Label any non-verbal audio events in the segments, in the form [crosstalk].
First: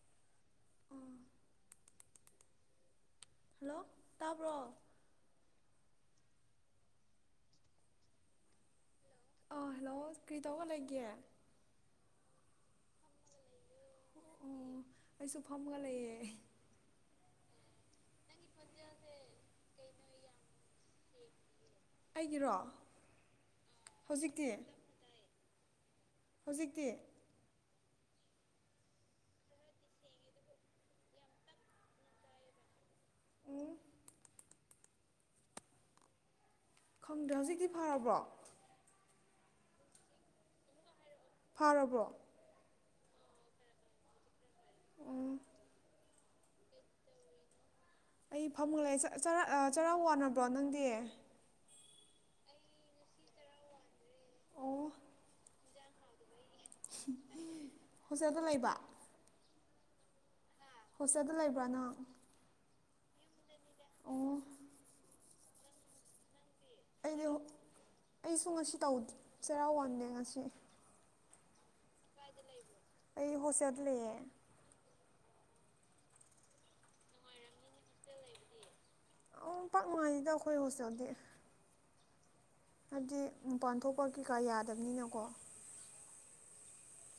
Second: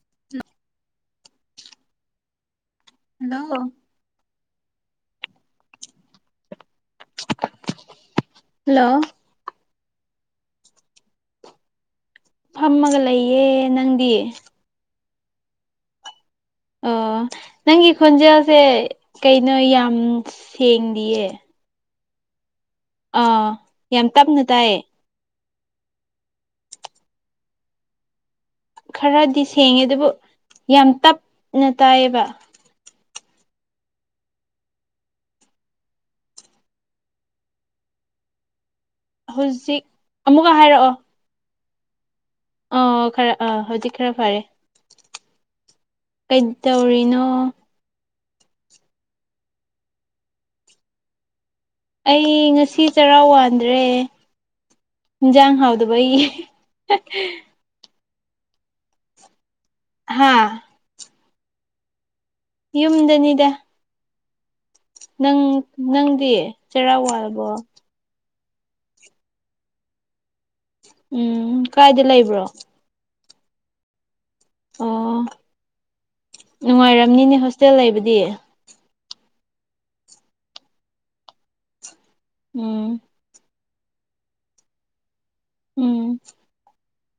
[inaudible] ꯑꯥ hello ꯇꯥꯕ꯭ꯔꯣ hello ꯑꯣ hello ꯀ꯭ꯔꯤ ꯇꯩꯕ ꯂꯩꯒꯦ ꯐꯝꯃꯒ ꯂꯩꯌꯦ ꯅꯪꯗꯤ ꯑꯩꯁꯨ ꯐꯝꯒ ꯂꯩꯌꯦ ꯑꯣ ꯅꯪꯒꯤ ꯈꯣꯟꯖꯦꯜꯁꯦ ꯀꯩꯅꯣ ꯌꯥꯝ ꯁꯦꯡꯗꯤꯌꯦ ꯑꯩꯒꯤꯔꯣ ꯑꯥ ꯌꯥꯝ ꯇꯞꯅ ꯍꯧꯖꯤꯛꯇꯤ ꯇꯥꯏꯌꯦ ꯍꯧꯖꯤꯛꯇꯤ ꯈꯔꯗꯤ ꯁꯦꯡꯉꯦ ꯑꯗꯨꯕꯨ ꯌꯥꯝ ꯇꯞꯅ ꯇꯥꯏꯌꯦꯕ ꯎꯝ ꯈꯪꯗꯦ ꯍꯧꯖꯤꯛꯇꯤ ꯐꯔꯕ꯭ꯔꯣ ꯍꯧꯖꯤꯛ ꯑꯃꯨꯛꯀ ꯍꯥꯏꯔꯛꯑꯣ ꯐꯥꯔꯕꯣ ꯑ ꯈꯔ ꯑꯥ ꯍꯧꯖꯤꯛ ꯈꯔ ꯐꯔꯦ ꯑꯣ ꯀꯩꯗꯧꯔꯤꯅꯣ ꯑꯩ ꯐꯝꯃꯂꯦ ꯆꯥ ꯆꯔꯥ ꯑꯥ ꯆꯔꯥ ꯋꯥꯅꯕ꯭ꯔꯣ ꯅꯪꯗꯤ ꯑꯩ ꯉꯁꯤ ꯆꯔꯥ ꯋꯥꯟꯗ꯭ꯔꯦ ꯑꯣ ꯏꯟꯖꯥꯡ ꯍꯥꯎꯗꯕ [unintelligible] ꯍꯣꯁꯇꯦꯜꯗ ꯂꯩꯕ ꯍꯥꯥ ꯍꯣꯁꯇꯦꯜꯗ ꯂꯩꯕ꯭ꯔꯥꯅ ꯌꯨꯝꯗꯅꯤꯗ ꯑꯣ ꯅꯪ ꯅꯪꯗꯤ ꯆꯩꯔꯥ ꯑꯩꯗꯤ ꯋꯥꯔꯕꯣ ꯑꯩꯁꯨ ꯉꯁꯤ ꯇꯧꯗ ꯆꯩꯔꯥꯎ ꯋꯥꯗꯦ ꯉꯁꯤ ꯎꯝ ꯀꯥꯏꯗ ꯂꯩꯕ꯭ꯔꯣ ꯑꯩ ꯍꯣꯁꯇꯦꯜꯗ ꯂꯩꯌꯦ ꯑꯣ ꯅꯨꯡꯉꯥꯏꯔꯝꯅꯤꯅꯦ ꯍꯣꯁꯇꯦꯜ ꯂꯩꯕꯗꯤ ꯑ ꯄꯥꯛ ꯃꯉꯥꯏꯅꯤꯗ ꯑꯩꯈꯣꯏ ꯍꯣꯁꯇꯦꯜꯗꯤ ꯎꯝ ꯍꯥꯏꯕꯗꯤꯄꯥꯟ ꯊꯣꯛꯄ ꯀꯩꯀꯥ ꯌꯥꯗꯕꯅꯤꯅꯀꯣ ꯎꯝ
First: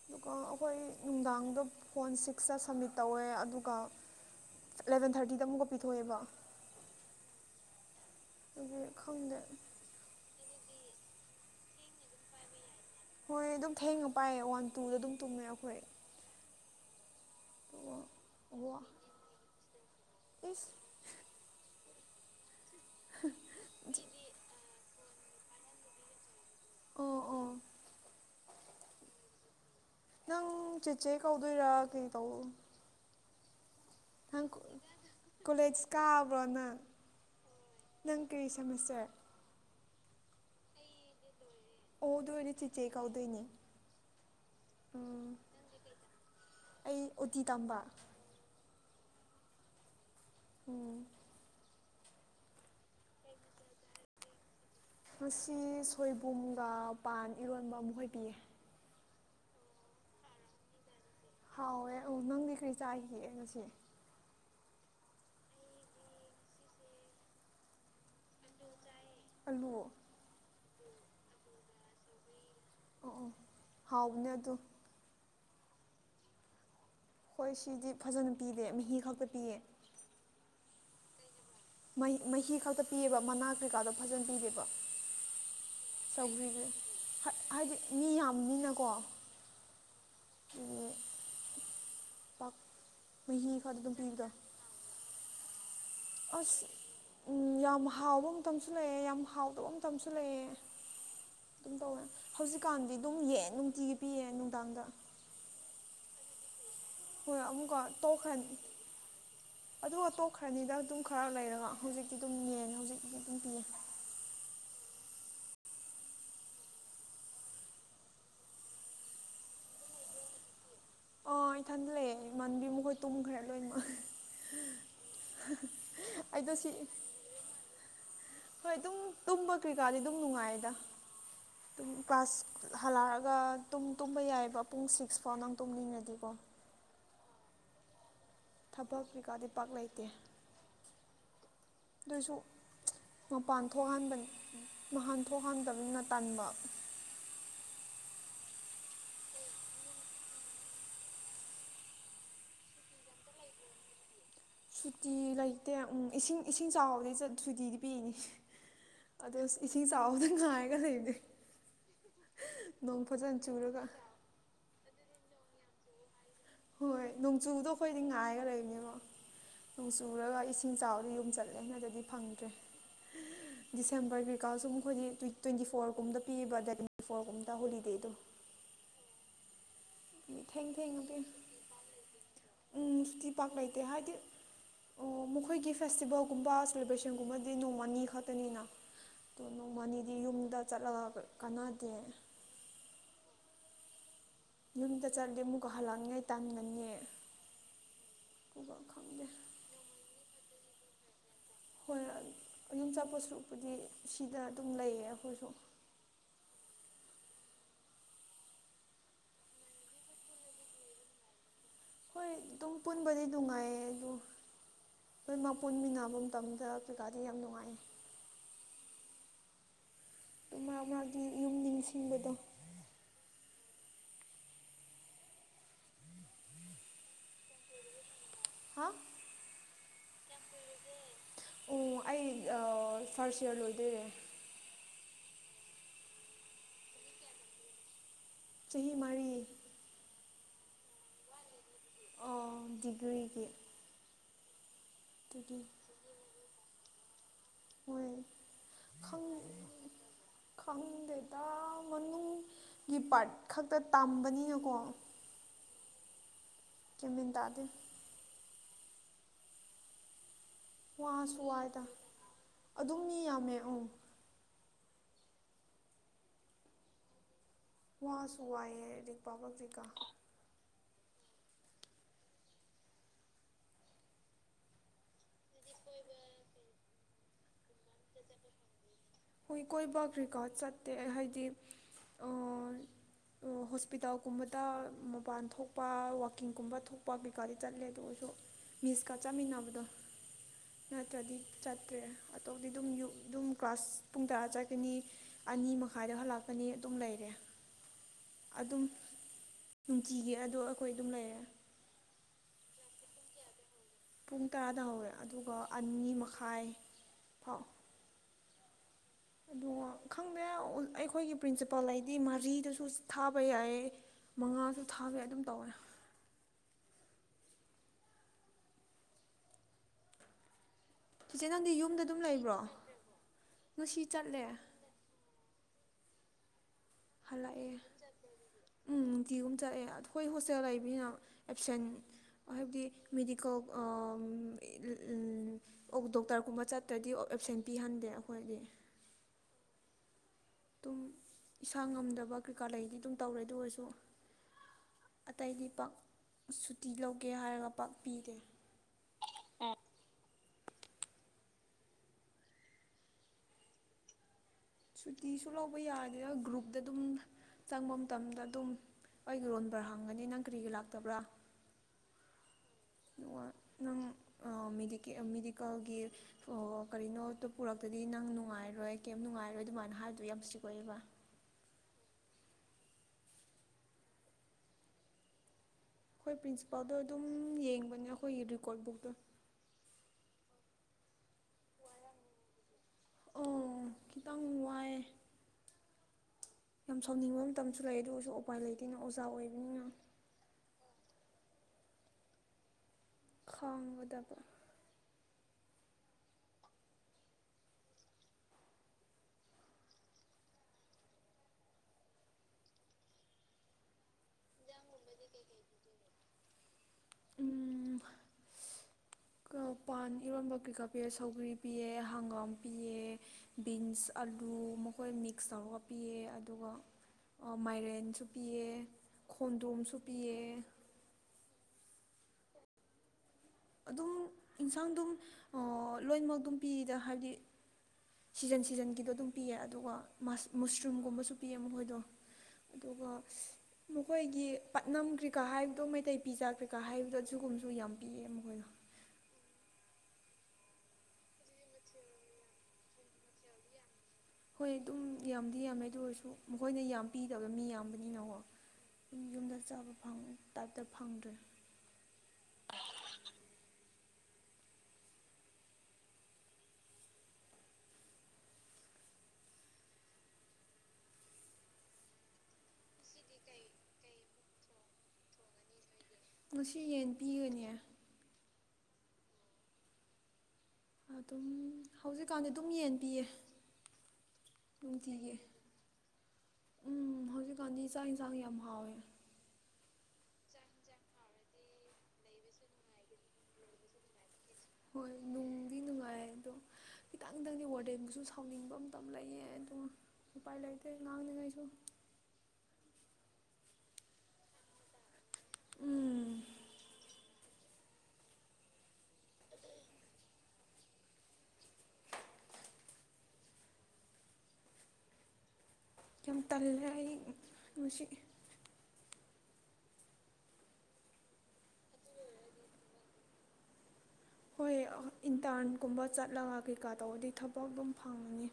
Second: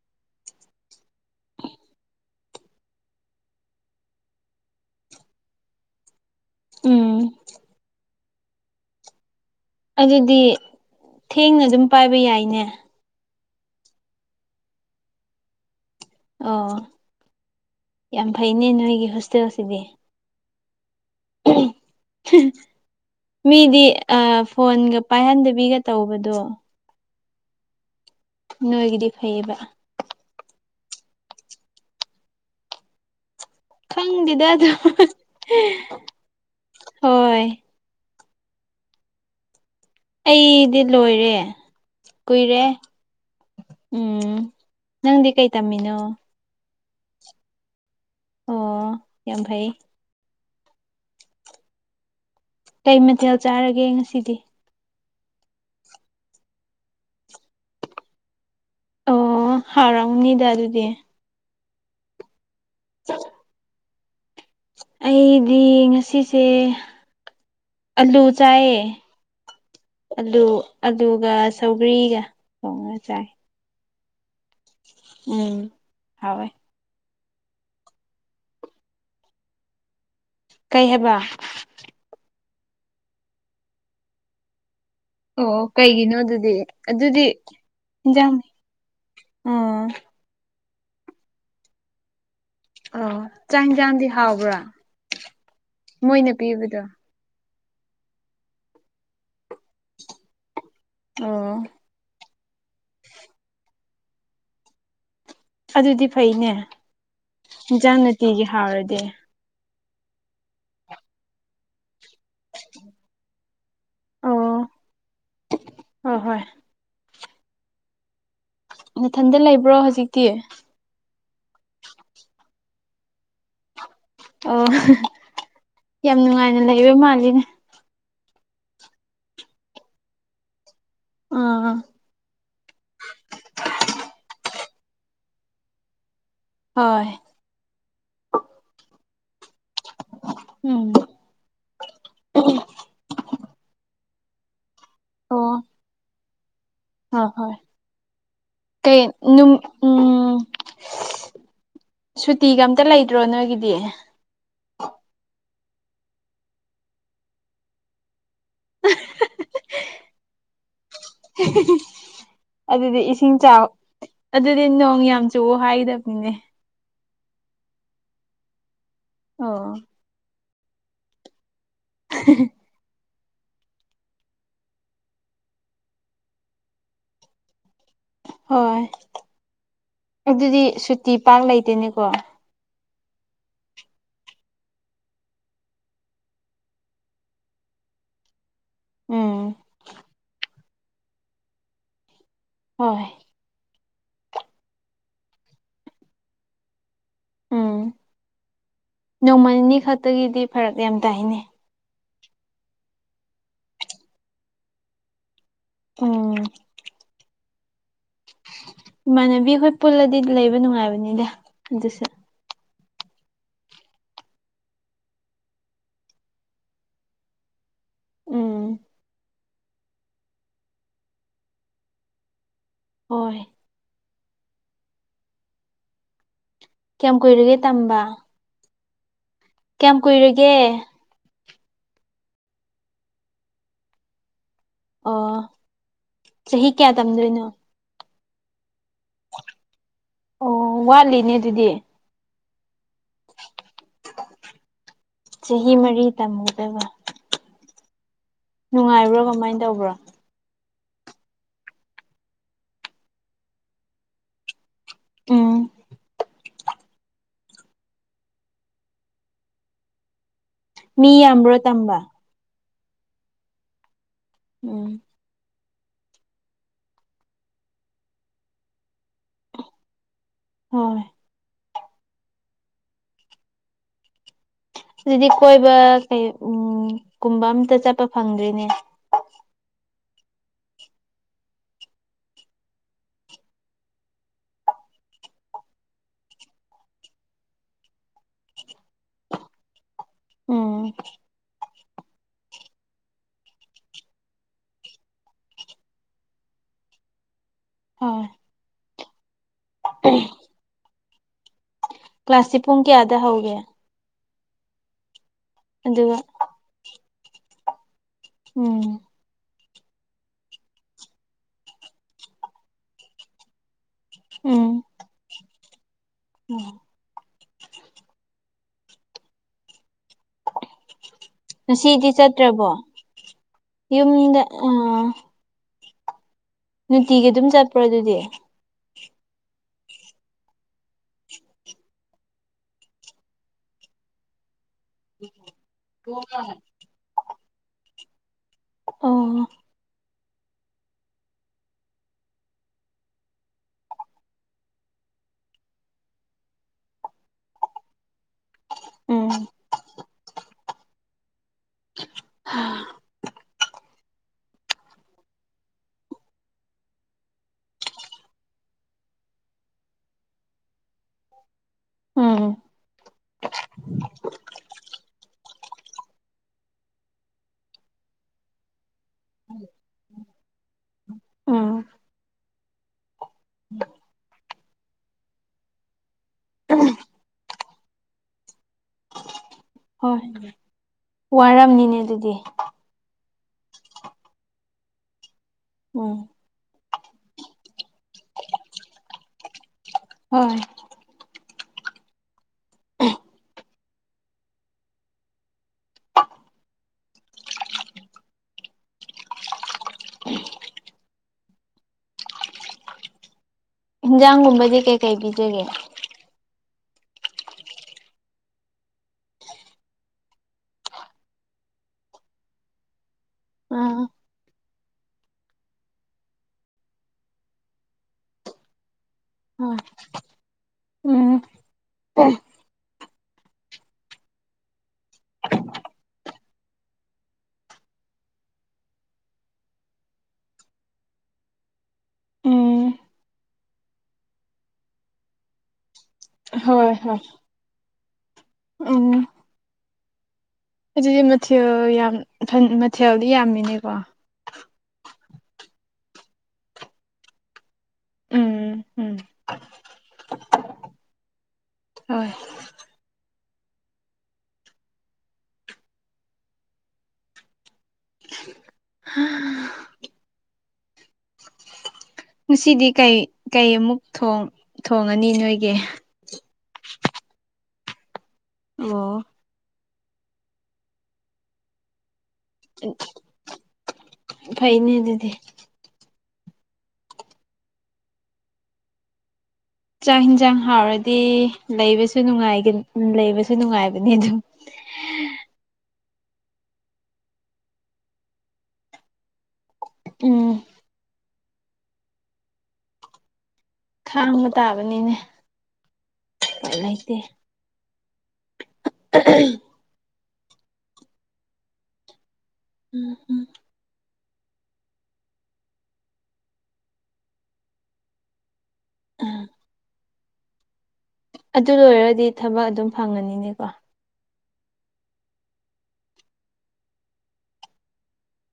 ꯑꯗꯨꯒ ꯑꯩꯈꯣꯏ ꯅꯨꯡꯗꯥꯡꯗꯣ ꯐꯣꯟ ꯁꯤꯛꯁꯇ ꯁꯝꯃꯤꯠ ꯇꯧꯋꯦ ꯑꯗꯨꯒ ꯑꯦꯂꯚꯦꯟ ꯊꯥꯔꯇꯤꯗ ꯑꯃꯨꯛꯀ ꯄꯤꯊꯣꯛꯑꯦꯕ ꯎꯝ ꯑꯗꯨ ꯈꯪꯗ ꯑꯗꯨꯗꯤ ꯊꯦꯡꯅ ꯑꯗꯨꯝ ꯄꯥꯏꯕ ꯌꯥꯏꯅꯦ ꯍꯣꯏ ꯑꯗꯨꯝ ꯊꯦꯡꯡꯅ ꯄꯥꯏꯌꯦ ꯋꯥꯟ ꯇꯨꯗ ꯑꯗꯨꯝ ꯇꯨꯝꯃꯦ ꯑꯩꯈꯣꯏ ꯑꯣ ꯑꯗꯨꯒ ꯌꯥꯝ ꯐꯩꯅꯦ ꯑꯣ ꯅꯣꯏꯒꯤ ꯍꯣꯁꯇꯦꯜꯁꯤꯗꯤ ꯏꯁ ꯃꯤꯗꯤ ꯑ ꯐꯣꯟꯣꯟꯒ ꯄꯥꯏꯍꯟꯗꯕꯤꯒ ꯇꯧꯕꯗꯣ ꯑꯣ ꯑꯣ ꯅꯣꯏꯒꯤꯗꯤ ꯐꯩꯌꯦꯕ ꯅꯪ ꯆꯤꯆꯦ ꯀꯧꯗꯣꯏꯔꯥ ꯀꯩ ꯇꯧ ꯈꯪꯗꯦꯗ ꯅꯪ ꯑꯗꯨ ꯀꯣꯂꯦꯖ ꯀꯥꯑꯕ꯭ꯔꯣ ꯅꯪ ꯍꯣꯏ ꯅꯪ ꯀꯔꯤ ꯁꯃꯁ꯭ꯌꯥꯔ ꯑꯩꯗꯤ ꯂꯣꯏꯔꯦ ꯑꯣ ꯑꯗꯨ ꯑꯣꯏꯔꯗꯤ ꯀꯨꯏꯔꯦ ꯆꯦꯆꯦ ꯀꯧꯗꯣꯏꯅꯦ ꯎꯝ ꯎꯝ ꯅꯪꯗꯤ ꯀꯩ ꯇꯝꯃꯤꯅꯣ ꯑꯩ ꯎꯇꯤ ꯇꯝꯕ ꯑꯣ ꯌꯥꯝ ꯐꯩ ꯎꯝ ꯀꯩ ꯃꯊꯦꯜ ꯆꯥꯔꯒꯦ ꯉꯁꯤꯗꯤ ꯉꯁꯤ ꯁꯣꯏꯕꯨꯝꯒ ꯄꯥꯟ ꯏꯔꯣꯟꯕ ꯑꯃꯈꯣꯏꯕꯤꯤꯌꯦ ꯍꯔꯥꯎꯅꯤꯗ ꯑꯗꯨꯗꯤ ꯍꯥꯎꯋꯦ ꯑꯣ ꯅꯪꯗꯤ ꯀꯔꯤ ꯆꯥꯈꯤꯒꯦ ꯉꯁꯤ ꯑꯩꯗꯤ ꯉꯁꯤꯁꯦ ꯑꯂꯨ ꯆꯥꯏꯌꯦ ꯍꯜꯂꯨ ꯑꯂꯨ ꯑꯂꯨꯒ ꯁꯧꯒꯔꯤꯒ ꯑꯣ ꯑꯣ ꯍꯥꯎꯕꯅꯦ ꯑꯣ ꯎꯝ ꯍꯦ ꯍꯣꯏ ꯁꯤꯗꯤ ꯐꯖꯅ ꯄꯤꯗꯦ ꯃꯍꯤ ꯈꯛꯇ ꯄꯤꯌꯦ ꯀꯩ ꯍꯥꯏꯕ ꯃꯍꯤ ꯃꯍꯤ ꯈꯛꯇ ꯄꯤꯑꯕ ꯃꯅꯥꯛ ꯀꯩꯀꯥꯗꯣ ꯐꯖꯅ ꯄꯤꯗꯦꯕ ꯑꯣ ꯀꯩꯒꯤꯅꯣ ꯑꯗꯨꯗꯤ ꯆꯧꯁꯤꯁꯦ ꯑꯗꯨꯗꯤ ꯍꯥꯏꯗꯤ ꯃꯤ ꯌꯥꯝꯅꯤꯅꯀꯣ ꯑꯣ ꯄꯥꯛ ꯑꯣ ꯃꯍꯤ ꯆꯥꯛ ꯈꯛꯇ ꯑꯗꯨꯝ ꯍꯟꯖꯥꯡꯗꯤ ꯄꯤꯕꯗꯣ ꯍꯥꯎꯕ꯭ꯔꯥ ꯃꯣꯏꯅ ꯑꯁ ꯄꯤꯕꯗꯣ ꯎ ꯌꯥꯝ ꯍꯥꯎꯕ ꯃꯇꯝꯁꯨ ꯂꯩꯑꯦ ꯌꯥꯝ ꯍꯥꯎꯗꯕ ꯃꯇꯝ ꯃꯇꯝꯁꯨ ꯂꯩꯌꯦꯦ ꯑꯣ ꯑꯗꯨꯝ ꯇꯧꯋꯦ ꯍꯧꯖꯤꯛꯀꯥꯟꯗꯤ ꯑꯗꯨꯝ ꯌꯦ ꯅꯨꯡꯇꯤꯒꯤ ꯄꯤꯌꯦꯦ ꯅꯨꯡꯗꯥꯡꯗ ꯑꯗꯨꯗꯤ ꯐꯩꯅꯦ ꯍꯣꯏ ꯑꯃꯨꯛꯀꯣ ꯏꯟꯖꯥꯡ ꯅꯨꯡꯇꯤꯒꯤ ꯇꯣꯛꯈꯅꯤ ꯍꯥꯎꯔꯗꯤ ꯑꯗꯨ ꯇꯣꯛꯞꯈ꯭ꯔꯅꯤꯗ ꯑꯗꯨꯝ ꯈꯔ ꯂꯩꯔꯒ ꯍꯧꯖꯤꯛꯇꯤ ꯑꯗꯨꯝ ꯌꯦꯡꯉꯦ ꯍꯧꯖꯤꯛꯇꯤ ꯑꯗꯨꯝ ꯄꯤꯌꯦ ꯍ ꯍꯣꯏ ꯃꯊꯟꯗ ꯂꯩꯕ꯭ꯔꯣ ꯍꯧꯖꯤꯛꯇꯤ ꯑ ꯏꯊꯟꯗꯂꯑꯦ ꯏꯃꯥꯟꯕꯤ ꯃꯈꯣꯏ ꯇꯨꯝꯈ꯭ꯔꯦ ꯂꯣꯏꯅꯃꯛ ꯑꯣ ꯌꯥꯝ ꯑꯩꯗꯣ ꯅꯨꯡꯉꯥꯏꯅ ꯁꯤ ꯂꯩꯕ ꯃꯥꯜꯂꯤꯅꯦ ꯍꯣꯏ ꯑꯗꯨꯝ ꯇꯨꯝꯕ ꯀ꯭ꯔꯤꯀꯥꯗꯤ ꯑꯗꯨꯝ ꯅꯨꯡꯉꯥꯏꯗ ꯑꯥ ꯨꯡ ꯀ꯭ꯂꯥꯁ ꯍꯜꯂꯛꯑꯒꯨꯝ ꯇꯨꯝꯕ ꯌꯥꯏꯑꯕ ꯄꯨꯡ ꯁꯤꯛꯁ ꯐꯥꯎ ꯅꯪ ꯇꯨꯝꯅꯤꯡꯉꯗꯤꯀꯣ ꯍꯣꯏ ꯊꯕꯛ ꯀꯩꯀꯥꯗꯤ ꯄꯥꯛ ꯂꯩꯇꯦ ꯎꯝ ꯑꯗꯨꯏꯁꯨ ꯃꯄꯥꯟ ꯊꯣꯛꯍꯕ ꯃꯍꯥꯟ ꯊꯣꯛꯍꯟꯗꯕꯅꯤꯅ ꯇꯟꯥꯟꯕ ꯍ ꯍꯣꯏ ꯀꯩ ꯅꯨ ꯎꯝ ꯁꯨꯇꯤꯒ ꯑꯝꯇ ꯂꯩꯗ꯭ꯔꯣ ꯅꯣꯏꯒꯤꯗꯤ ꯁꯨꯇꯤ ꯂꯩꯇꯦ ꯎ ꯏꯁꯤꯡ ꯏꯁꯤꯡ ꯆꯥꯎꯕꯗꯤ ꯁꯨꯇꯤꯗꯤ ꯄꯤꯅꯤ ꯑꯗ ꯏꯁ ꯆ ꯆꯥꯎꯑꯣꯗ ꯉꯥ ꯀ ꯂꯩ ꯑꯗꯨꯗꯤ ꯏꯁꯤꯡ ꯐꯖꯅ ꯆꯥꯎ ꯆꯨꯔꯒ ꯑꯗꯨꯗꯤ ꯅꯣꯡ ꯌꯥꯝ ꯆꯨꯎ ꯍꯥꯏꯒꯗꯕꯅꯤꯅꯦ ꯍꯣꯏ ꯅꯣꯡꯆꯨꯗꯣ ꯑꯩꯈꯣꯏꯗꯤ ꯉꯥꯏꯈꯗꯣꯏꯅꯦꯕꯣ ꯑꯣ ꯇꯨꯔꯒ ꯏꯁꯤꯡ ꯆꯥꯎꯕꯗ ꯌꯨꯝ ꯆꯠꯂꯦꯅ ꯑꯗꯨꯗꯤ ꯐꯪꯗ꯭ꯔꯦ ꯗꯤꯁꯦꯝꯕꯔ ꯀꯩꯀꯥ ꯁꯨꯝ ꯑꯩꯈꯣꯏꯗꯤ꯭ ꯇ꯭ꯋꯦꯟꯇꯤ ꯐꯣꯔꯒꯨꯝꯕ ꯄꯤꯕ ꯗꯦꯠ ꯇ꯭ꯋꯦꯟꯇꯤ ꯐꯣꯔꯒꯨꯝꯗ ꯍꯣꯂꯤꯗꯦꯗꯣ ꯍꯣꯏ ꯑꯗꯨꯗꯤ ꯊꯦꯡ ꯊꯦꯡꯅ ꯁꯨꯇꯤ ꯄꯤ ꯄꯥꯛꯔ ꯂꯩꯇꯦꯅꯤꯀꯣ ꯎꯝ ꯁꯨꯇꯤ ꯄꯥꯛ ꯂꯩꯇꯦ ꯍꯥꯏꯗꯤ ꯑꯣ ꯃꯈꯣꯏꯒꯤ ꯐꯦꯁꯇꯤꯕꯦꯜꯒꯨꯝꯕ ꯁꯦꯂꯦꯕ꯭ꯔꯦꯁꯟꯒꯨꯝꯕꯗꯤ ꯅꯣꯡꯃꯅꯤ ꯈꯛꯇꯅꯤꯅ ꯎꯝ ꯑ ꯅꯣꯡꯃꯅꯤꯗꯤ ꯌꯨꯝꯗ ꯆꯠꯂꯒ ꯀꯥꯟꯅꯗꯦ ꯍꯣꯏ ꯌꯨꯝꯗ ꯆꯠꯂꯤ ꯑꯃꯨꯛꯀ ꯍꯜꯂꯛꯉꯥꯏ ꯇꯥꯟꯒꯅꯤ ꯎꯝ ꯅꯣꯡꯃ ꯅꯤꯅꯤ ꯈꯛꯇꯒꯤꯗꯤ ꯐꯔꯛ ꯌꯥꯝ ꯇꯥꯏꯅꯦ ꯍꯣꯏ ꯌꯨꯝꯆꯥꯄꯣꯠ ꯁꯔꯨꯛꯄꯨꯗꯤ ꯁꯤꯗ ꯑꯗꯨꯝ ꯂꯩꯌꯦ ꯑꯩꯈꯣꯏꯁꯨ ꯎꯝ ꯏꯃꯥꯟꯅꯕꯤ ꯑꯩꯈꯣꯏ ꯄꯨꯜꯂꯗꯤ ꯂꯩꯕ ꯅꯨꯡꯉꯥꯏꯕꯅꯤꯗ ꯑꯗꯨꯁꯨꯦ ꯍꯣꯏ ꯑꯗꯨꯝ ꯄꯨꯟꯕꯗꯤ ꯅꯨꯡꯉꯥꯏꯌꯦ ꯑꯗꯣ ꯂꯣꯏꯅꯃꯛ ꯄꯨꯟꯃꯤꯟꯅꯕ ꯃꯇꯝꯗ ꯀꯩꯀꯥꯗꯤ ꯌꯥꯝ ꯅꯨꯡꯉꯥꯌꯦ ꯎꯝ ꯏꯃ ꯃꯥꯒꯤ ꯌꯨꯝ ꯅꯤꯡꯁꯤꯡꯕꯗꯣ ꯍꯣꯏ ꯀꯌꯥꯝ ꯀꯨꯏꯔꯒꯦ ꯇꯝꯕꯥ ꯍꯥ ꯀꯌꯥꯝ ꯀꯨꯏꯔꯒꯦ ꯑꯣ ꯑꯩ ꯐꯥꯔꯁ ꯏꯔ ꯂꯣꯏꯗꯣꯏꯔꯦ ꯑꯣ ꯆꯍꯤ ꯀꯌꯥ ꯇꯝꯗꯣꯏꯅꯣ ꯆꯍꯤ ꯃꯔꯤ ꯑꯣ ꯋꯥꯠꯂꯤꯅꯦ ꯑꯗꯨꯗꯤ ꯑꯣ ꯗꯤꯒ꯭ꯔꯤꯒꯤ ꯑꯗꯨꯒꯤ ꯆꯍꯤ ꯃꯔꯤ ꯇꯝꯃꯨꯗꯕ ꯃꯣꯏ ꯅꯨꯡꯉꯥꯏꯕ꯭ꯔꯣ ꯈꯪ ꯀꯃꯥꯏ ꯇꯧꯕ꯭ꯔꯣ ꯈꯪꯗꯦꯗ ꯃꯅꯨꯡꯒꯤ ꯄꯥꯠ ꯈꯛꯇ ꯇꯝꯕꯅꯤꯅꯀꯣ ꯎꯝ ꯀꯦꯃꯤ ꯇꯗꯦ ꯃꯤ ꯋꯥꯁꯨ ꯌꯥꯝꯕ꯭ꯔꯣ ꯋꯥꯏꯗ ꯇꯝꯕ ꯑꯗꯨꯝ ꯃꯤ ꯌꯥꯝꯃꯦ ꯑꯪ ꯎꯝ ꯋꯥꯁꯨ ꯋꯥꯏꯑꯦ ꯔꯤꯛ ꯄꯥꯕ ꯍꯧꯖꯤꯛ ꯀꯜ ꯍꯣꯏ ꯑꯗꯨꯗꯤ ꯀꯣꯏꯕ ꯀꯩ ꯀꯨꯝꯕ ꯑꯝꯇ ꯆꯠꯄ ꯐꯪꯗ꯭ꯔꯦꯅꯦ ꯍꯣꯏ ꯀꯣꯏꯕ ꯀꯤꯔꯤꯀꯥꯔ ꯆꯠꯇꯦ ꯑꯩ ꯍꯥꯏꯗꯤ ꯑꯥ ꯍꯣꯁꯄꯤꯇꯥꯜꯒꯨꯝꯕꯗ ꯃꯄꯥꯜ ꯊꯣꯛꯄ ꯋꯀꯤꯡꯀꯨꯝꯕ ꯊꯣꯛꯄ ꯀꯩꯀꯥꯗꯤ ꯆꯠꯂꯦ ꯑꯗꯨ ꯑꯣꯏꯁꯨ ꯃꯤꯁꯀ ꯆꯥꯃꯤꯟꯅꯕꯗꯣ ꯎꯝ ꯅꯠꯇ꯭ꯔꯗꯤ ꯆꯠꯇ꯭ꯔꯦ ꯑꯇꯣꯞꯗꯤ ꯑꯗꯨꯝ ꯌꯨꯝ ꯑꯗꯨꯝ ꯀ꯭ꯂꯥꯁ ꯄꯨꯡ ꯇꯔꯥ ꯆꯠꯀꯅꯤ ꯑꯅꯤ ꯃꯈꯥꯏꯗ ꯍꯜꯂꯛꯀꯅꯤ ꯑꯗꯨꯝ ꯂꯩꯔꯦ ꯍꯥ ꯑꯗꯨꯝ ꯅꯨꯡꯇꯤꯒꯤ ꯑꯗꯨ ꯑꯩꯈꯣꯏ ꯑꯗꯨꯝ ꯂꯩꯔꯦ ꯀ꯭ꯂꯥꯁꯇꯤ ꯄꯨꯡ ꯀꯌꯥꯗ ꯍꯧꯒꯦ ꯄꯨꯡ ꯇꯔꯥꯗ ꯍꯧꯋꯦ ꯑꯗꯨꯒ ꯑꯅꯤ ꯑꯗꯨꯒ ꯃꯈꯥꯏ ꯐꯥꯎ ꯎꯝ ꯑꯗꯨ ꯈꯪꯗꯦ ꯑꯩꯈꯣꯏꯒꯤ ꯄ꯭ꯔꯤꯟꯁꯤꯄꯥꯜ ꯍꯥꯏꯗꯤ ꯃꯔꯤꯗꯁꯨ ꯊꯥꯕ ꯌꯥꯌꯦ ꯃꯉꯥꯁꯨ ꯊꯥꯕ ꯌꯥꯏ ꯑꯗꯨꯝ ꯇꯧꯋꯦ ꯎꯝ ꯆꯤꯆꯦ ꯅꯪꯗꯤ ꯌꯨꯝꯗ ꯉꯁꯤꯗꯤ ꯑꯗꯨꯝ ꯂꯩꯕ꯭ꯔꯣ ꯆꯠꯇ꯭ꯔꯕꯣ ꯉꯁꯤ ꯌꯨꯝꯗ ꯆꯠꯂꯦ ꯑꯥ ꯑꯗꯨꯝ ꯍꯟꯂꯛꯑꯦ ꯆꯠꯄ꯭ꯔꯣ ꯑꯗꯨꯗꯤ ꯎꯝ ꯅꯨꯡꯇꯤꯒꯤ ꯍꯨꯝ ꯆꯠꯑꯦ ꯑꯩꯈꯣꯏ ꯍꯣꯁꯇꯦꯜ ꯂꯩꯕꯅꯤꯅ ꯑꯦꯞꯁꯦꯟ ꯍꯥꯏꯕꯗꯤ ꯃꯦꯗꯤꯀꯦꯜ ꯑꯥ ꯑꯧ ꯗꯣꯛꯇꯔꯒꯨꯝꯕ ꯆꯠꯇ꯭ꯔꯗꯤ ꯑꯦꯞꯁꯦꯟ ꯄꯤꯍꯟꯗꯦ ꯑꯩꯈꯣꯏꯗꯤ ꯑꯣ ꯑꯗꯨꯝ ꯏꯁꯥ ꯉꯝꯗꯕ ꯀꯩꯀꯥ ꯂꯩꯔꯗꯤ ꯑꯗꯨꯝ ꯇꯧꯔꯦ ꯑꯗꯨ ꯑꯣꯏꯔꯁꯨ ꯑꯇꯩꯗꯤ ꯄꯥꯛ ꯁꯨꯇꯤ ꯂꯧꯒꯦ ꯍꯥꯏꯔꯒ ꯄꯥꯛ ꯄꯤꯗꯦ ꯎꯝ ꯁꯨꯇꯤꯁꯨ ꯂꯧꯕ ꯌꯥꯗꯅ ꯒꯔꯨꯞꯇ ꯑꯗꯨꯝ ꯆꯪꯕ ꯃꯇꯝꯗꯥ ꯑꯗꯨꯝ ꯑꯩꯒꯤ ꯔꯣꯟ ꯕꯔ ꯍꯥꯡꯉꯥꯅꯤ ꯅꯪ ꯀꯔꯤꯒꯤ ꯂꯥꯛꯇꯕ꯭ꯔꯥ ꯎꯝ ꯅꯪ ꯑꯥ ꯃꯦꯗꯤ ꯃꯦꯗꯤꯀꯦꯜꯒꯤ ꯑꯣ ꯀꯔꯤꯅꯣ ꯗꯨ ꯄꯨꯔꯛꯇꯗꯤ ꯅꯪ ꯅꯨꯡꯉꯥꯏꯔꯣꯏ ꯀꯔꯤꯝ ꯅꯨꯡꯉꯥꯏꯔꯣꯏ ꯑꯗꯨꯃꯥꯏꯅ ꯍꯥꯏꯔꯤꯗꯣ ꯌꯥꯝ ꯏꯁꯇꯤꯛ ꯑꯣꯏꯌꯦꯕ ꯎꯝ ꯍ [unintelligible] ꯍꯣꯏ ꯄ꯭ꯔꯤꯟꯁꯤꯄꯥꯜꯗꯣ ꯑꯗꯨꯝ ꯌꯦꯡꯕꯅꯦ ꯑꯩꯈꯣꯏꯒꯤ ꯔꯦꯀꯣꯔꯠ ꯕꯨꯛꯇꯣ꯫ ꯍꯣꯏ ꯋꯥꯔꯝꯅꯤꯅꯦ ꯑꯗꯨꯗꯤ꯫ ꯑꯣ ꯈꯤꯇꯪ ꯋꯥꯏ ꯎꯝ ꯌꯥꯝ ꯁꯥꯎꯅꯤꯡꯕ ꯃꯇꯝꯁꯨ ꯂꯩ ꯑꯗꯨ ꯑꯣꯏꯁꯨ ꯎꯄꯥꯏ ꯂꯩꯇꯦꯅ ꯑꯣꯖꯥ ꯑꯣꯏꯕꯅꯤꯅ ꯍꯣꯏ ꯑ ꯈꯪꯉꯨꯗꯕ ꯏꯟꯖꯥꯡꯒꯨꯝꯕꯗꯤ ꯀꯩꯀꯩ ꯄꯤꯖꯒꯦ ꯎꯝ ꯄꯥꯟ ꯏꯔꯣꯟꯕ ꯀꯩꯀꯥ ꯄꯤꯑꯦ ꯁꯧꯒ꯭ꯔꯤ ꯄꯤꯑꯦ ꯍꯪꯒꯥꯝ ꯄꯤꯑꯦ ꯑꯥ ꯕꯤꯟꯁ ꯑꯂꯨ ꯃꯈꯣꯏ ꯃꯤꯛꯁ ꯇꯧꯔꯒ ꯄꯤꯌꯦ ꯑꯗꯨꯒ ꯃꯥꯏꯔꯦꯟꯁꯨ ꯄꯤꯌꯦ ꯍꯣꯏ ꯈꯣꯡꯗꯣꯝꯁꯨ ꯄꯤꯌꯦ ꯎꯝ ꯑꯗꯨꯝ ꯏꯟꯁꯥꯡ ꯑꯗꯨꯝ ꯑꯥ ꯂꯣꯏꯅꯃꯛ ꯑꯗꯨꯝ ꯄꯤꯌꯦꯗ ꯍꯥꯏꯕꯗꯤ ꯁꯤꯖꯟ ꯁꯤꯖꯟꯒꯤꯗꯣ ꯑꯗꯨꯝ ꯄꯤꯌꯦ ꯑꯗꯨꯒ ꯃꯨꯁꯔꯨꯝꯒꯨꯝꯕꯁꯨ ꯄꯤꯌꯦ ꯃꯈꯣꯏꯗꯣ꯫ ꯎꯝ ꯑꯗꯨꯒ ꯃꯈꯣꯏꯒꯤ ꯄꯠꯅꯝ ꯀ꯭ꯔꯤꯀꯥ ꯍꯥꯏꯕꯗꯣ ꯃꯩꯇꯩ꯫ ꯄꯤꯖꯥ ꯀꯩꯀꯥ ꯍꯣꯏ ꯍꯥꯏꯕꯗꯣ ꯑꯗꯨꯒꯒꯨꯝꯕꯁꯨ ꯌꯥꯝ ꯄꯤꯌꯦ ꯑꯃꯨꯛ ꯑꯣ ꯑꯗꯨꯗꯤ ꯃꯊꯦꯜ ꯌꯥꯝ ꯃꯊꯦꯜꯗꯤ ꯌꯥꯝꯃꯤꯅꯦꯀꯣ ꯍꯣꯏ ꯑꯗꯨꯝ ꯌꯥꯝꯗꯤ ꯌꯥꯝꯃꯦ ꯑꯗꯨ ꯑꯣꯏꯔꯁꯨ ꯃꯈꯣꯏꯅ ꯌꯥꯝ ꯄꯤꯗꯕꯗ ꯃꯤ ꯌꯥꯝꯕ ꯅꯀꯣ ꯎꯝ ꯎꯝ ꯌꯨꯝꯗ ꯆꯥꯕ ꯇꯥꯏꯞꯇ ꯐꯪꯗ꯭ꯔꯦ ꯍꯣꯏ ꯍꯥ [inaudible] ꯉꯁꯤꯗꯤ ꯀꯩ ꯀꯩ ꯑꯃꯨꯛ ꯊꯣꯡꯉꯅꯤ ꯅꯣꯏꯒꯤ ꯉꯁꯤ ꯌꯦꯟ ꯄꯤꯒꯅꯦ ꯑꯣ ꯑꯗꯨꯝ ꯍꯧꯖꯤꯛꯀꯥꯟꯗꯤ ꯑꯗꯨꯝ ꯌꯦꯟ ꯄꯤꯌꯦ ꯐꯩꯅꯦ ꯑꯗꯨꯗꯤ ꯅꯨꯡꯇꯤꯒꯤ ꯎꯝ ꯍꯧꯖꯤꯛꯀꯥꯟꯗꯤ ꯆꯥꯛ ꯏꯟꯁꯥꯡ ꯌꯥꯝ ꯍꯥꯎꯋꯦ ꯆꯥꯛ ꯌꯦꯟꯁꯥꯡ ꯍꯥꯎꯔꯗꯤ ꯂꯩꯕꯁꯨ ꯅꯨꯡꯉꯥꯏ ꯂꯩꯕꯁꯨ ꯅꯨꯡꯉꯥꯏꯕꯅꯤ ꯑꯗꯨꯝ ꯍꯣꯏ ꯅꯨꯡꯗꯤ ꯅꯨꯡꯉꯥꯏ ꯑꯗꯣ ꯈꯤꯇꯪ ꯈꯤꯇꯪꯗꯤ ꯋꯥꯔꯗꯦꯟꯕꯨꯁꯨ ꯁꯥꯎꯅꯤꯡꯕ ꯑꯃꯇ ꯂꯩꯌꯦ ꯎꯝ ꯎꯄꯥꯏ ꯂꯩꯇꯦ ꯉꯥꯡꯅꯤ ꯉꯥꯏꯁꯨ ꯈꯥꯡꯕ ꯇꯥꯕꯅꯤꯅꯦ ꯎꯝ ꯎꯄꯥꯏ ꯂꯩꯇꯦ [unintelligible] ꯎꯝ ꯎꯝ꯫ ꯌꯥꯝ ꯇꯜꯂꯦ ꯑꯩ ꯉꯁꯤ꯫ ꯎꯝ ꯑꯗꯨ ꯂꯣꯏꯔꯗꯤ ꯊꯕꯛ ꯑꯗꯨꯝ ꯐꯪꯉꯅꯤꯅꯦꯀꯣ ꯍꯣꯏ ꯏꯟꯇꯔꯟꯒꯨꯝꯕ ꯆꯠꯂꯒ ꯀꯩꯀꯥ ꯇꯧꯕꯗꯤ ꯊꯕꯛ ꯑꯗꯨꯝ ꯐꯪꯉꯅꯤ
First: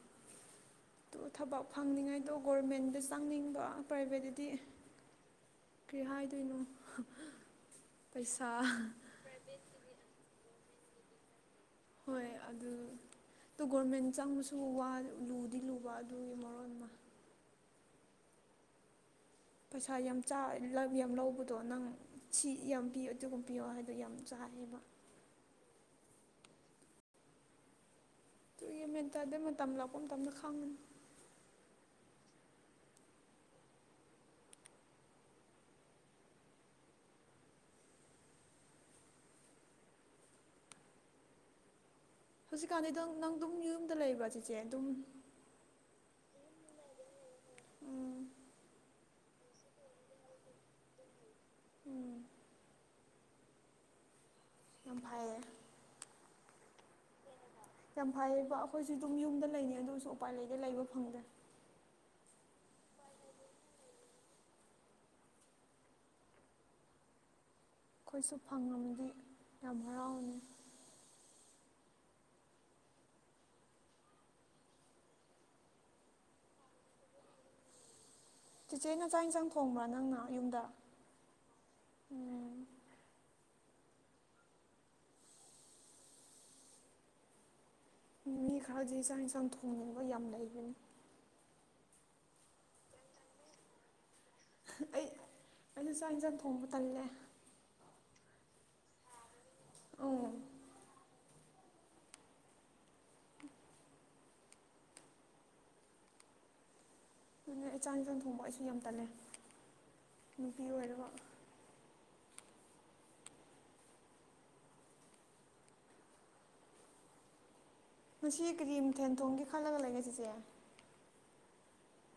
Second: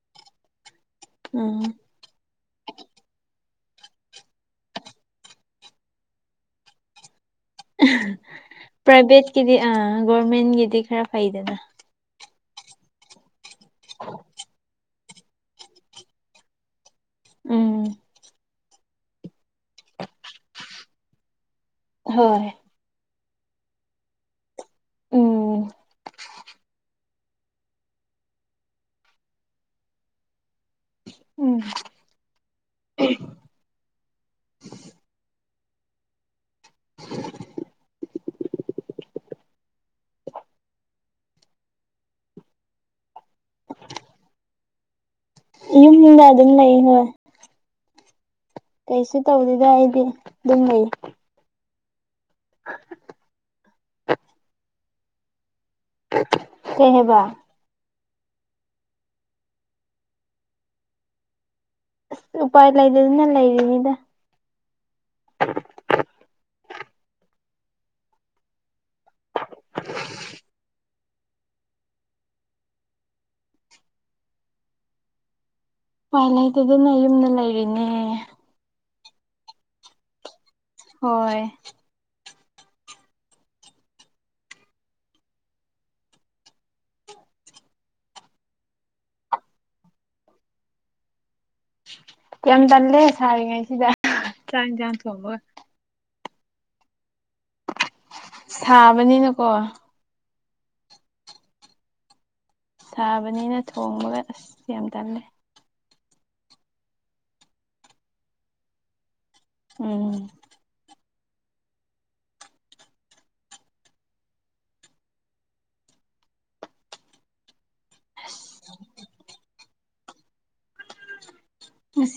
ꯑꯗꯨꯣ ꯊꯕꯛ ꯎꯝ ꯐꯪꯅꯤꯡꯉꯥꯏꯗꯣ ꯒꯣꯔꯃꯦꯟꯗ ꯆꯪꯅꯤꯡꯕ ꯄ꯭ꯔꯥꯏꯚꯦꯠꯇꯗꯤ ꯀꯔꯤ ꯍꯥꯏꯗꯣꯏꯅꯣ ꯄꯩꯁꯥ ꯄ꯭ꯔꯥꯏꯚꯦꯠꯀꯤꯗꯤ ꯑꯥ ꯒꯣꯔꯃꯦꯟꯒꯤꯗꯤ ꯈꯔ ꯐꯩꯗꯅ ꯍꯣꯏ ꯑꯗꯨ ꯇꯣ ꯒꯣꯔꯃꯦꯟ ꯆꯪꯕꯁꯨ ꯋꯥ ꯂꯨꯗꯤ ꯂꯨꯕ ꯑꯗꯨꯒꯤ ꯃꯔꯣꯟ ꯑꯃ ꯎꯝ ꯄꯩꯁꯥ ꯌꯥꯝ ꯆꯥ ꯌꯥꯝ ꯂꯧꯕꯗꯣ ꯅꯪ ꯍꯣꯏ ꯁꯤ ꯌꯥꯝ ꯄꯤ ꯑꯗꯨꯒꯨꯝ ꯄꯤꯌꯣ ꯍꯥꯏꯗꯣ ꯌꯥꯝ ꯆꯥꯏꯑꯦꯕ꯫ ꯎꯝ꯫ ꯑꯗꯨ [unintelligible] ꯃꯦꯟꯇꯥꯗꯦ ꯃꯇꯝ ꯂꯥꯛꯄ ꯃꯇꯝꯗ ꯈꯪꯉꯅꯤ꯫ ꯎꯝ [inaudible] ꯍꯧꯖꯤꯛꯀꯥꯟꯗꯤ ꯑꯗꯨꯝ ꯅꯪ ꯑꯗꯨꯝ ꯌꯨꯝꯗ ꯂꯩꯕ ꯆꯤꯆꯦ ꯑꯗꯨꯝ ꯌꯨꯝꯗ ꯑꯗꯨꯝ ꯂꯩ ꯍꯣꯏ ꯎꯝ ꯀꯩꯁꯨ ꯇꯧꯗꯦꯗ ꯑꯩꯗꯤ ꯑꯗꯨꯝ ꯂꯩꯌꯦ ꯎꯝ [inaudible] ꯌꯥꯝ ꯐꯩꯌꯦ ꯀꯦꯍꯕ ꯌꯥꯝ ꯐꯩꯌꯦꯕ ꯑꯩꯈꯣꯏꯁꯨ ꯑꯗꯨꯝ ꯌꯨꯝꯗ ꯂꯩꯅꯤ ꯑꯗꯨꯁꯨ ꯎꯄꯥꯏ ꯂꯩꯗꯤ ꯂꯩꯕ ꯐꯪꯗ꯭ꯔꯦ ꯎꯄꯥꯏ ꯂꯩꯗꯗꯅ ꯂꯩꯔꯤꯅꯤꯗ ꯑꯩꯈꯣꯏꯁꯨ ꯐꯪꯉꯕꯗꯤ ꯌꯥꯝ ꯍꯔꯥꯎꯅꯤ꯫ ꯎꯄꯥꯏ ꯂꯩꯇꯗꯅ ꯌꯨꯝꯗ ꯂꯩꯔꯤꯅꯦ꯫ ꯆꯤꯆꯦ ꯅ ꯆꯥꯛ ꯏꯟꯁꯥꯡ ꯊꯣꯡꯕ꯭ꯔꯥ ꯅꯪꯅ ꯌꯨꯝꯗ꯫ ꯍꯣꯏ ꯎꯝ ꯃꯤ ꯈꯔꯗꯤ ꯆꯥꯛ ꯏꯟꯁꯥꯡ ꯊꯣꯡꯅꯤꯡꯕ ꯌꯥꯝ ꯂꯩꯕꯅꯤ ꯌꯥꯝ ꯇꯜꯂꯦ ꯁꯥꯔꯤ ꯉꯩꯁꯤꯗ ꯆꯥꯛ ꯏꯟꯁꯥꯡ ꯑꯩ ꯊꯣꯡꯕꯒ ꯑꯩꯁꯨ ꯆꯥꯛ ꯌꯦꯟꯖꯥꯡ ꯊꯣꯡꯕ ꯇꯜꯂꯦ ꯁꯥꯕꯅꯤꯅꯀꯣ ꯑ ꯁꯥꯕꯅꯤꯅ ꯊꯣꯡꯕꯒ ꯑꯁ ꯌꯥꯝ ꯇꯜꯂꯦ ꯑꯗꯨꯅ ꯏꯆꯥꯡ ꯏꯟꯁꯥꯡ ꯊꯣꯡꯕ ꯑꯩꯁꯨ ꯌꯥꯝ ꯇꯜꯂꯦ ꯎꯝ ꯅꯨꯄꯤ ꯑꯣꯏꯔꯕ ꯃꯁꯤ ꯀꯔꯤꯝꯊꯦꯟꯊꯣꯡꯒꯤ ꯈꯥꯟꯅ ꯉ ꯂꯩ ꯀꯥꯏꯁꯤꯦꯁꯦ